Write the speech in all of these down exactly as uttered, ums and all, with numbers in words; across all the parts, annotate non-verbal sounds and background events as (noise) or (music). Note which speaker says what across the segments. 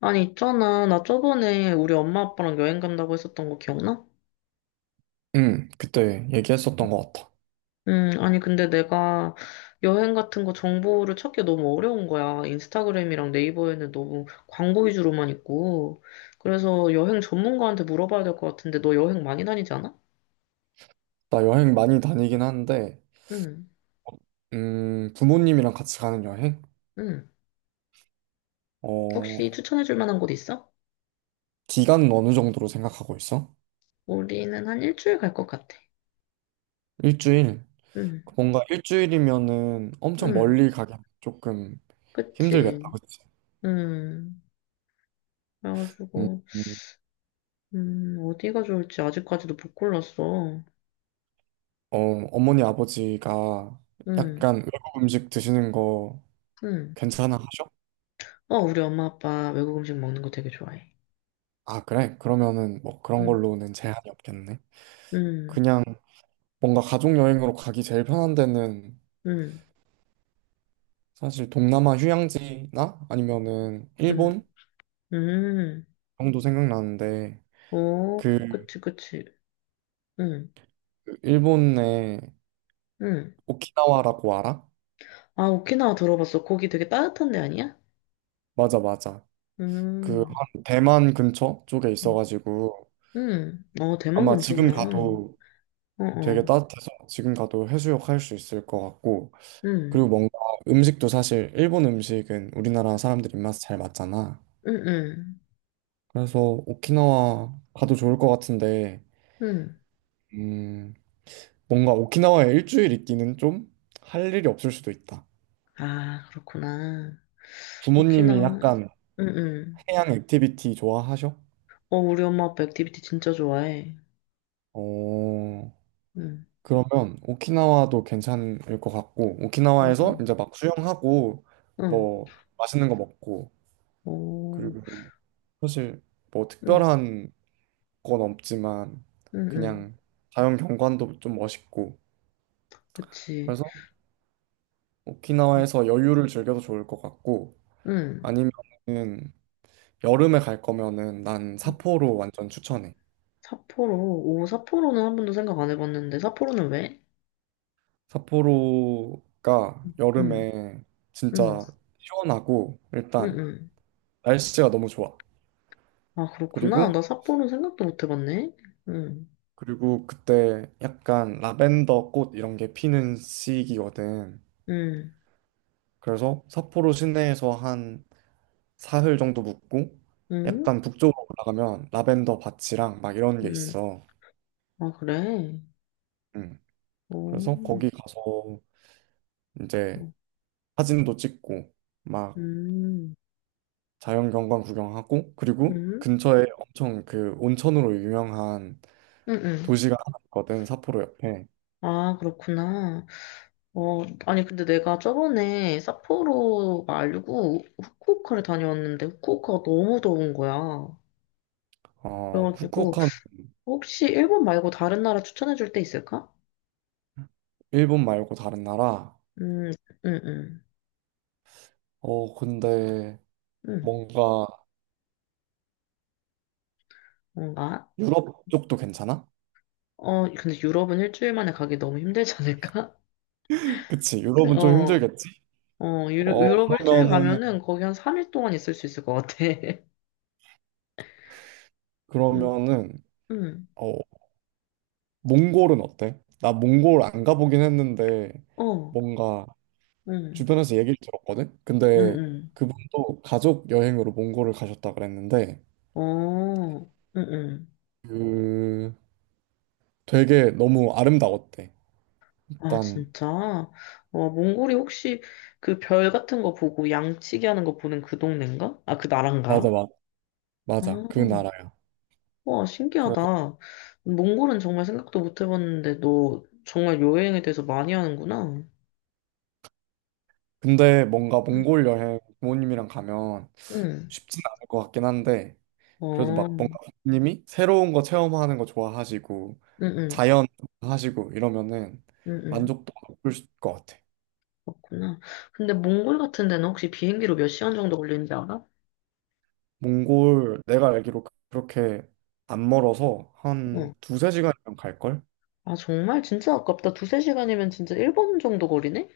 Speaker 1: 아니, 있잖아. 나 저번에 우리 엄마 아빠랑 여행 간다고 했었던 거 기억나?
Speaker 2: 응, 그때 얘기했었던 것 같아.
Speaker 1: 음, 아니, 근데 내가 여행 같은 거 정보를 찾기 너무 어려운 거야. 인스타그램이랑 네이버에는 너무 광고 위주로만 있고. 그래서 여행 전문가한테 물어봐야 될 것 같은데, 너 여행 많이 다니지 않아?
Speaker 2: 나 여행 많이 다니긴 하는데,
Speaker 1: 응,
Speaker 2: 음, 부모님이랑 같이 가는 여행?
Speaker 1: 응.
Speaker 2: 어,
Speaker 1: 혹시 추천해줄 만한 곳 있어?
Speaker 2: 기간은 어느 정도로 생각하고 있어?
Speaker 1: 우리는 한 일주일 갈 것 같아.
Speaker 2: 일주일?
Speaker 1: 응,
Speaker 2: 뭔가 일주일이면은 엄청
Speaker 1: 응.
Speaker 2: 멀리 가기 조금 힘들겠다,
Speaker 1: 그치.
Speaker 2: 그치?
Speaker 1: 응.
Speaker 2: 음,
Speaker 1: 그래가지고,
Speaker 2: 음.
Speaker 1: 음, 어디가 좋을지 아직까지도 못 골랐어.
Speaker 2: 어, 어머니, 아버지가
Speaker 1: 응.
Speaker 2: 약간 외국 음식 드시는 거
Speaker 1: 응.
Speaker 2: 괜찮아 하셔?
Speaker 1: 어, 우리 엄마 아빠 외국 음식 먹는 거 되게 좋아해.
Speaker 2: 아, 그래? 그러면은 뭐 그런
Speaker 1: 응,
Speaker 2: 걸로는 제한이 없겠네.
Speaker 1: 응,
Speaker 2: 그냥 뭔가 가족 여행으로 가기 제일 편한 데는
Speaker 1: 응,
Speaker 2: 사실 동남아 휴양지나 아니면은
Speaker 1: 응,
Speaker 2: 일본
Speaker 1: 응.
Speaker 2: 정도 생각나는데
Speaker 1: 오,
Speaker 2: 그 음.
Speaker 1: 그치, 그치. 응,
Speaker 2: 일본의
Speaker 1: 응.
Speaker 2: 오키나와라고 알아?
Speaker 1: 아, 오키나와 들어봤어. 거기 되게 따뜻한 데 아니야?
Speaker 2: 맞아 맞아. 그
Speaker 1: 음,
Speaker 2: 한 대만 근처 쪽에
Speaker 1: 응.
Speaker 2: 있어가지고
Speaker 1: 응. 어, 대만
Speaker 2: 아마 지금
Speaker 1: 근처구나.
Speaker 2: 가도
Speaker 1: 어,
Speaker 2: 되게
Speaker 1: 어.
Speaker 2: 따뜻해서 지금 가도 해수욕 할 수 있을 것 같고,
Speaker 1: 응,
Speaker 2: 그리고 뭔가 음식도 사실 일본 음식은 우리나라 사람들 입맛에 잘 맞잖아.
Speaker 1: 응, 응,
Speaker 2: 그래서 오키나와 가도 좋을 것 같은데,
Speaker 1: 응.
Speaker 2: 음 뭔가 오키나와에 일주일 있기는 좀 할 일이 없을 수도 있다.
Speaker 1: 아, 그렇구나.
Speaker 2: 부모님이
Speaker 1: 오키나와,
Speaker 2: 약간
Speaker 1: 응, 응.
Speaker 2: 해양 액티비티 좋아하셔?
Speaker 1: 어, 우리 엄마 아빠 액티비티 진짜 좋아해.
Speaker 2: 어,
Speaker 1: 응,
Speaker 2: 그러면 오키나와도 괜찮을 것 같고, 오키나와에서
Speaker 1: 응,
Speaker 2: 이제 막 수영하고,
Speaker 1: 응.
Speaker 2: 뭐, 맛있는 거 먹고,
Speaker 1: 오,
Speaker 2: 그리고 사실 뭐
Speaker 1: 응,
Speaker 2: 특별한 건 없지만,
Speaker 1: 응, 응.
Speaker 2: 그냥 자연 경관도 좀 멋있고,
Speaker 1: 그치.
Speaker 2: 그래서 오키나와에서 여유를 즐겨도 좋을 것 같고,
Speaker 1: 응.
Speaker 2: 아니면은 여름에 갈 거면은 난 삿포로 완전 추천해.
Speaker 1: 삿포로. 오, 삿포로는 한 번도 생각 안 해봤는데. 삿포로는 왜?
Speaker 2: 삿포로가
Speaker 1: 응,
Speaker 2: 여름에
Speaker 1: 응,
Speaker 2: 진짜 시원하고
Speaker 1: 응,
Speaker 2: 일단
Speaker 1: 응.
Speaker 2: 날씨가 너무 좋아.
Speaker 1: 아, 그렇구나.
Speaker 2: 그리고
Speaker 1: 나 삿포로 생각도 못 해봤네. 응,
Speaker 2: 그리고 그때 약간 라벤더 꽃 이런 게 피는 시기거든.
Speaker 1: 응,
Speaker 2: 그래서 삿포로 시내에서 한 사흘 정도 묵고,
Speaker 1: 응,
Speaker 2: 약간 북쪽으로 올라가면 라벤더 밭이랑 막 이런 게
Speaker 1: 응.
Speaker 2: 있어.
Speaker 1: 아, 그래.
Speaker 2: 음.
Speaker 1: 오,
Speaker 2: 그래서 거기 가서
Speaker 1: 어,
Speaker 2: 이제 사진도 찍고 막
Speaker 1: 음,
Speaker 2: 자연경관 구경하고, 그리고
Speaker 1: 응,
Speaker 2: 근처에 엄청 그 온천으로 유명한
Speaker 1: 응, 응.
Speaker 2: 도시가 하나 있거든, 삿포로 옆에.
Speaker 1: 아, 그렇구나. 어, 아니, 근데 내가 저번에 삿포로 말고 후쿠오카를 다녀왔는데 후쿠오카가 너무 더운 거야.
Speaker 2: 어
Speaker 1: 그래가지고
Speaker 2: 후쿠오카는.
Speaker 1: 혹시 일본 말고 다른 나라 추천해 줄 데 있을까?
Speaker 2: 일본 말고 다른 나라.
Speaker 1: 음, 음, 음,
Speaker 2: 어 근데
Speaker 1: 음,
Speaker 2: 뭔가
Speaker 1: 뭔가?
Speaker 2: 유럽 쪽도 괜찮아?
Speaker 1: 어, 근데 유럽은 일주일 만에 가기 너무 힘들지 않을까?
Speaker 2: (laughs) 그치,
Speaker 1: (laughs)
Speaker 2: 유럽은 좀
Speaker 1: 어,
Speaker 2: 힘들겠지?
Speaker 1: 어, 유럽,
Speaker 2: 어
Speaker 1: 유럽 일주일
Speaker 2: 그러면은
Speaker 1: 가면은 거기 한 삼 일 동안 있을 수 있을 것 같아. (laughs) 음,
Speaker 2: 그러면은
Speaker 1: 음,
Speaker 2: 어 몽골은 어때? 나 몽골 안 가보긴 했는데,
Speaker 1: 어,
Speaker 2: 뭔가
Speaker 1: 음,
Speaker 2: 주변에서 얘기를 들었거든?
Speaker 1: 음,
Speaker 2: 근데
Speaker 1: 음,
Speaker 2: 그분도 가족 여행으로 몽골을 가셨다 그랬는데,
Speaker 1: 어, 음, 음.
Speaker 2: 그 되게 너무 아름다웠대.
Speaker 1: 아,
Speaker 2: 일단
Speaker 1: 진짜? 어, 몽골이 혹시 그 별 같은 거 보고 양치기 하는 거 보는 그 동네인가? 아, 그
Speaker 2: 맞아
Speaker 1: 나라인가?
Speaker 2: 맞아.
Speaker 1: 아,
Speaker 2: 맞아, 그 나라야.
Speaker 1: 와,
Speaker 2: 그래서,
Speaker 1: 신기하다. 몽골은 정말 생각도 못 해봤는데, 너 정말 여행에 대해서 많이 하는구나.
Speaker 2: 근데 뭔가
Speaker 1: 응.
Speaker 2: 몽골 여행 부모님이랑 가면
Speaker 1: 응,
Speaker 2: 쉽진 않을 것 같긴 한데, 그래도
Speaker 1: 어,
Speaker 2: 막
Speaker 1: 응,
Speaker 2: 뭔가 부모님이 새로운 거 체험하는 거 좋아하시고,
Speaker 1: 응,
Speaker 2: 자연 하시고 이러면은
Speaker 1: 응, 응.
Speaker 2: 만족도가 높을 수- 것 같아.
Speaker 1: 그렇구나. 근데 몽골 같은 데는 혹시 비행기로 몇 시간 정도 걸리는지 알아?
Speaker 2: 몽골 내가 알기로 그렇게 안 멀어서 한
Speaker 1: 어.
Speaker 2: 두세 시간이면 갈걸?
Speaker 1: 아, 정말? 진짜 아깝다. 두세 시간이면 진짜 일본 정도 거리네?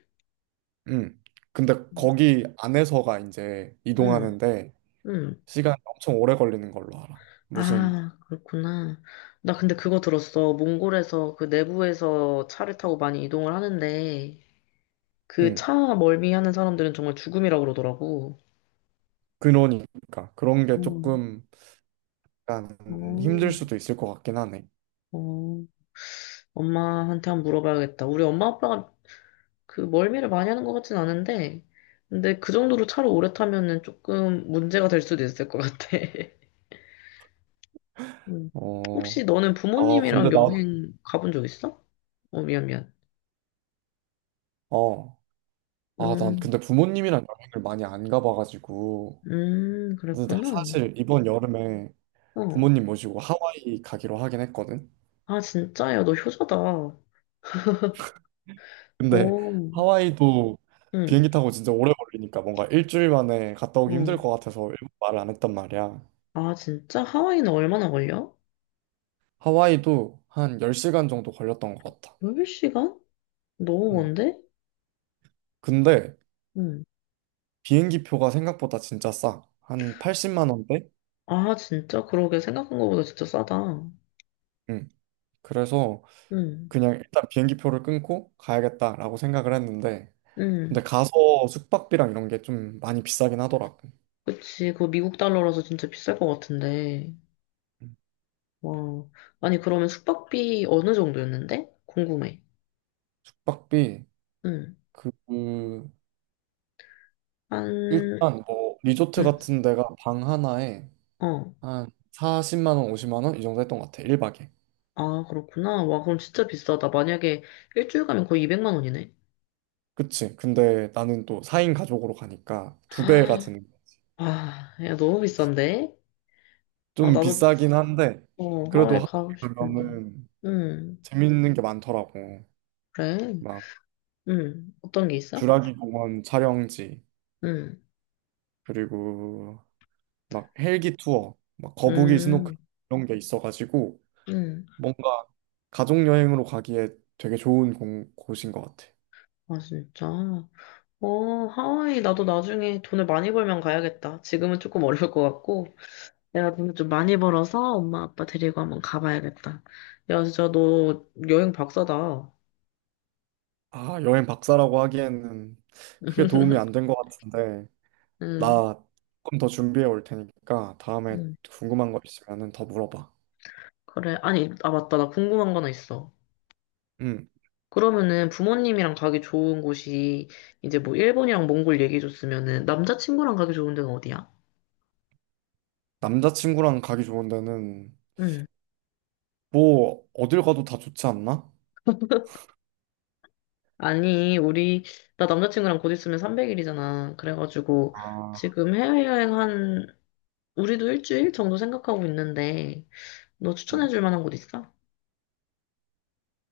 Speaker 2: 응. 근데 거기 안에서가 이제
Speaker 1: 응,
Speaker 2: 이동하는데
Speaker 1: 응.
Speaker 2: 시간 엄청 오래 걸리는 걸로 알아. 무슨
Speaker 1: 아, 그렇구나. 나 근데 그거 들었어. 몽골에서 그 내부에서 차를 타고 많이 이동을 하는데, 그
Speaker 2: 음
Speaker 1: 차 멀미하는 사람들은 정말 죽음이라고 그러더라고.
Speaker 2: 그러니까 그런 게
Speaker 1: 음,
Speaker 2: 조금 약간 힘들
Speaker 1: 어,
Speaker 2: 수도 있을 것 같긴 하네.
Speaker 1: 어, 엄마한테 한번 물어봐야겠다. 우리 엄마 아빠가 그 멀미를 많이 하는 것 같진 않은데, 근데 그 정도로 차를 오래 타면은 조금 문제가 될 수도 있을 것 같아. (laughs) 음.
Speaker 2: 어,
Speaker 1: 혹시 너는
Speaker 2: 아,
Speaker 1: 부모님이랑
Speaker 2: 근데 나,
Speaker 1: 여행 가본 적 있어? 어, 미안, 미안.
Speaker 2: 어, 아, 난
Speaker 1: 음,
Speaker 2: 근데 부모님이랑 여행을 많이 안 가봐가지고.
Speaker 1: 음,
Speaker 2: 근데 나
Speaker 1: 그랬구나.
Speaker 2: 사실 이번 여름에
Speaker 1: 어.
Speaker 2: 부모님 모시고 하와이 가기로 하긴 했거든.
Speaker 1: 아, 진짜? 야, 너 효자다.
Speaker 2: 근데
Speaker 1: 오,
Speaker 2: 하와이도
Speaker 1: 응,
Speaker 2: 비행기 타고 진짜 오래 걸리니까 뭔가 일주일 만에 갔다 오기 힘들
Speaker 1: 응.
Speaker 2: 것 같아서 일부 말을 안 했단 말이야.
Speaker 1: 아, 진짜? 하와이는 얼마나 걸려?
Speaker 2: 하와이도 한 열 시간 정도 걸렸던 것 같아.
Speaker 1: 열 시간? 너무
Speaker 2: 응.
Speaker 1: 먼데?
Speaker 2: 근데
Speaker 1: 응.
Speaker 2: 비행기 표가 생각보다 진짜 싸. 한 팔십만 원대?
Speaker 1: 아, 진짜? 그러게. 생각한 것보다 진짜 싸다.
Speaker 2: 응. 그래서
Speaker 1: 응.
Speaker 2: 그냥 일단 비행기 표를 끊고 가야겠다라고 생각을 했는데, 근데
Speaker 1: 응.
Speaker 2: 가서 숙박비랑 이런 게 좀 많이 비싸긴 하더라고.
Speaker 1: 그치. 그거 미국 달러라서 진짜 비쌀 것 같은데.
Speaker 2: 음.
Speaker 1: 와. 아니, 그러면 숙박비 어느 정도였는데? 궁금해.
Speaker 2: 숙박비,
Speaker 1: 응.
Speaker 2: 그 그,
Speaker 1: 한,
Speaker 2: 일단 뭐 리조트
Speaker 1: 응.
Speaker 2: 같은 데가 방 하나에
Speaker 1: 어.
Speaker 2: 한 사십만 원, 오십만 원 이 정도 했던 것 같아. 일 박에.
Speaker 1: 아, 그렇구나. 와, 그럼 진짜 비싸다. 만약에 일주일 가면 거의 이백만 원이네.
Speaker 2: 그치. 근데 나는 또 사 인 가족으로 가니까 두 배가
Speaker 1: 아,
Speaker 2: 드는 거야.
Speaker 1: 아, 야, 너무 비싼데? 아,
Speaker 2: 좀
Speaker 1: 나도,
Speaker 2: 비싸긴 한데,
Speaker 1: 어,
Speaker 2: 그래도
Speaker 1: 하와이
Speaker 2: 하루
Speaker 1: 가고 싶은데.
Speaker 2: 그러면은
Speaker 1: 응.
Speaker 2: 재밌는 게 많더라고.
Speaker 1: 그래.
Speaker 2: 막
Speaker 1: 응. 어떤 게 있어?
Speaker 2: 주라기 공원 촬영지,
Speaker 1: 응,
Speaker 2: 그리고 막 헬기 투어, 막 거북이 스노클
Speaker 1: 응,
Speaker 2: 이런 게 있어가지고,
Speaker 1: 응.
Speaker 2: 뭔가 가족 여행으로 가기에 되게 좋은 공- 곳인 것 같아.
Speaker 1: 아, 진짜. 어, 하와이, 나도 나중에 돈을 많이 벌면 가야겠다. 지금은 조금 어려울 것 같고, 내가 돈을 좀 많이 벌어서 엄마 아빠 데리고 한번 가봐야겠다. 야, 진짜 너 여행 박사다.
Speaker 2: 아, 여행 박사라고 하기에는 크게 도움이 안
Speaker 1: (laughs)
Speaker 2: 된 것 같은데,
Speaker 1: 응,
Speaker 2: 나 조금 더 준비해 올 테니까 다음에
Speaker 1: 응.
Speaker 2: 궁금한 거 있으면은 더 물어봐.
Speaker 1: 그래. 아니, 아, 맞다. 나 궁금한 거 하나 있어.
Speaker 2: 음
Speaker 1: 그러면은 부모님이랑 가기 좋은 곳이 이제 뭐 일본이랑 몽골 얘기해줬으면은 남자친구랑 가기 좋은 데는 어디야?
Speaker 2: 남자친구랑 가기 좋은 데는
Speaker 1: 응.
Speaker 2: 뭐 어딜 가도 다 좋지 않나?
Speaker 1: 아니, 우리, 나 남자친구랑 곧 있으면 삼백 일이잖아. 그래가지고,
Speaker 2: 아,
Speaker 1: 지금 해외여행 한, 우리도 일주일 정도 생각하고 있는데, 너
Speaker 2: 음.
Speaker 1: 추천해줄 만한 곳 있어?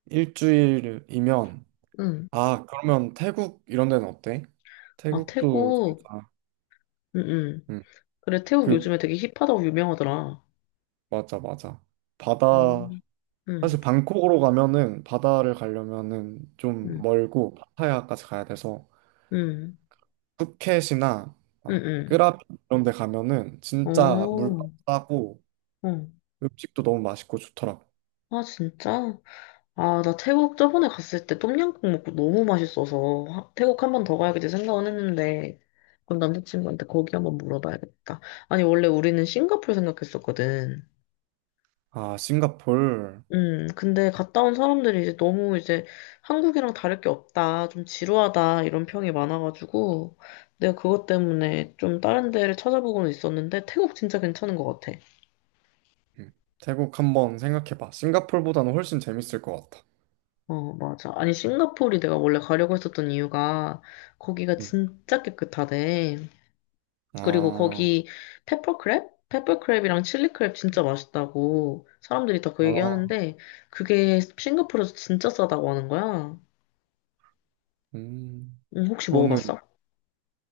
Speaker 2: 일주일이면
Speaker 1: 응.
Speaker 2: 아 음. 그러면 태국 이런 데는 어때?
Speaker 1: 아,
Speaker 2: 태국도
Speaker 1: 태국.
Speaker 2: 진짜.
Speaker 1: 응, 응.
Speaker 2: 응.
Speaker 1: 그래, 태국
Speaker 2: 그
Speaker 1: 요즘에 되게 힙하다고 유명하더라.
Speaker 2: 맞아 맞아. 바다.
Speaker 1: 음. 응,
Speaker 2: 사실 방콕으로 가면은 바다를 가려면은 좀
Speaker 1: 응,
Speaker 2: 멀고 파타야까지 가야 돼서
Speaker 1: 응,
Speaker 2: 푸켓이나
Speaker 1: 응,
Speaker 2: 막
Speaker 1: 응.
Speaker 2: 끄라비 이런 데 가면은 진짜 물가
Speaker 1: 어,
Speaker 2: 싸고
Speaker 1: 어.
Speaker 2: 음식도 너무 맛있고 좋더라고.
Speaker 1: 아, 진짜? 아, 나 태국 저번에 갔을 때 똠양꿍 먹고 너무 맛있어서 하- 태국 한 번 더 가야겠다 생각은 했는데 그럼 남자친구한테 거기 한번 물어봐야겠다. 아니, 원래 우리는 싱가포르 생각했었거든.
Speaker 2: 아, 싱가폴.
Speaker 1: 음, 근데 갔다 온 사람들이 이제 너무 이제 한국이랑 다를 게 없다, 좀 지루하다 이런 평이 많아가지고 내가 그것 때문에 좀 다른 데를 찾아보고는 있었는데 태국 진짜 괜찮은 것 같아.
Speaker 2: 음, 태국 한번 생각해봐. 싱가폴보다는 훨씬 재밌을 것 같아.
Speaker 1: 어, 맞아. 아니, 싱가포르 내가 원래 가려고 했었던 이유가 거기가
Speaker 2: 응.
Speaker 1: 진짜 깨끗하대. 그리고
Speaker 2: 아,
Speaker 1: 거기 페퍼크랩? 페퍼크랩이랑 칠리크랩 진짜 맛있다고 사람들이 다 그 얘기
Speaker 2: 아,
Speaker 1: 하는데 그게 싱가포르에서 진짜 싸다고 하는 거야.
Speaker 2: 음.
Speaker 1: 음, 혹시
Speaker 2: 그거는
Speaker 1: 먹어봤어?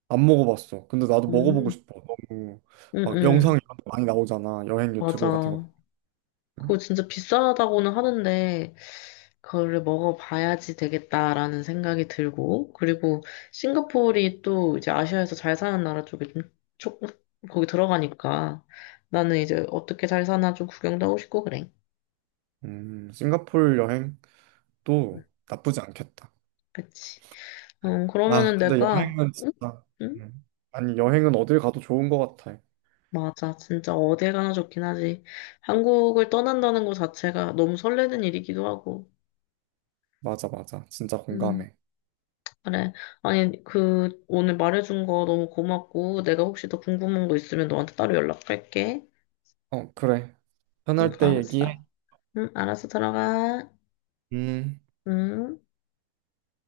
Speaker 2: 안 먹어봤어. 근데 나도 먹어보고
Speaker 1: 음,
Speaker 2: 싶어. 너무
Speaker 1: 음,
Speaker 2: 막
Speaker 1: 음,
Speaker 2: 영상 이런 데 많이 나오잖아. 여행 유튜브 같은 거.
Speaker 1: 맞아. 그거
Speaker 2: 보면.
Speaker 1: 진짜 비싸다고는 하는데 그거를 먹어봐야지 되겠다라는 생각이 들고 그리고 싱가포르이 또 이제 아시아에서 잘 사는 나라 쪽에 좀 조금 거기 들어가니까 나는 이제 어떻게 잘 사나 좀 구경도 하고 싶고 그래.
Speaker 2: 음, 싱가포르 여행도 나쁘지 않겠다.
Speaker 1: 그치. 어,
Speaker 2: 아,
Speaker 1: 그러면은
Speaker 2: 근데
Speaker 1: 내가,
Speaker 2: 여행은
Speaker 1: 응?
Speaker 2: 진짜
Speaker 1: 응?
Speaker 2: 음, 아니, 여행은 어딜 가도 좋은 것 같아.
Speaker 1: 맞아. 진짜 어딜 가나 좋긴 하지. 한국을 떠난다는 것 자체가 너무 설레는 일이기도 하고.
Speaker 2: 맞아, 맞아. 진짜
Speaker 1: 음,
Speaker 2: 공감해.
Speaker 1: 그래. 아니, 그, 오늘 말해준 거 너무 고맙고, 내가 혹시 더 궁금한 거 있으면 너한테 따로 연락할게.
Speaker 2: 어, 그래.
Speaker 1: 응,
Speaker 2: 편할 때
Speaker 1: 알았어.
Speaker 2: 얘기해.
Speaker 1: 응, 알았어. 들어가.
Speaker 2: 음.
Speaker 1: 응.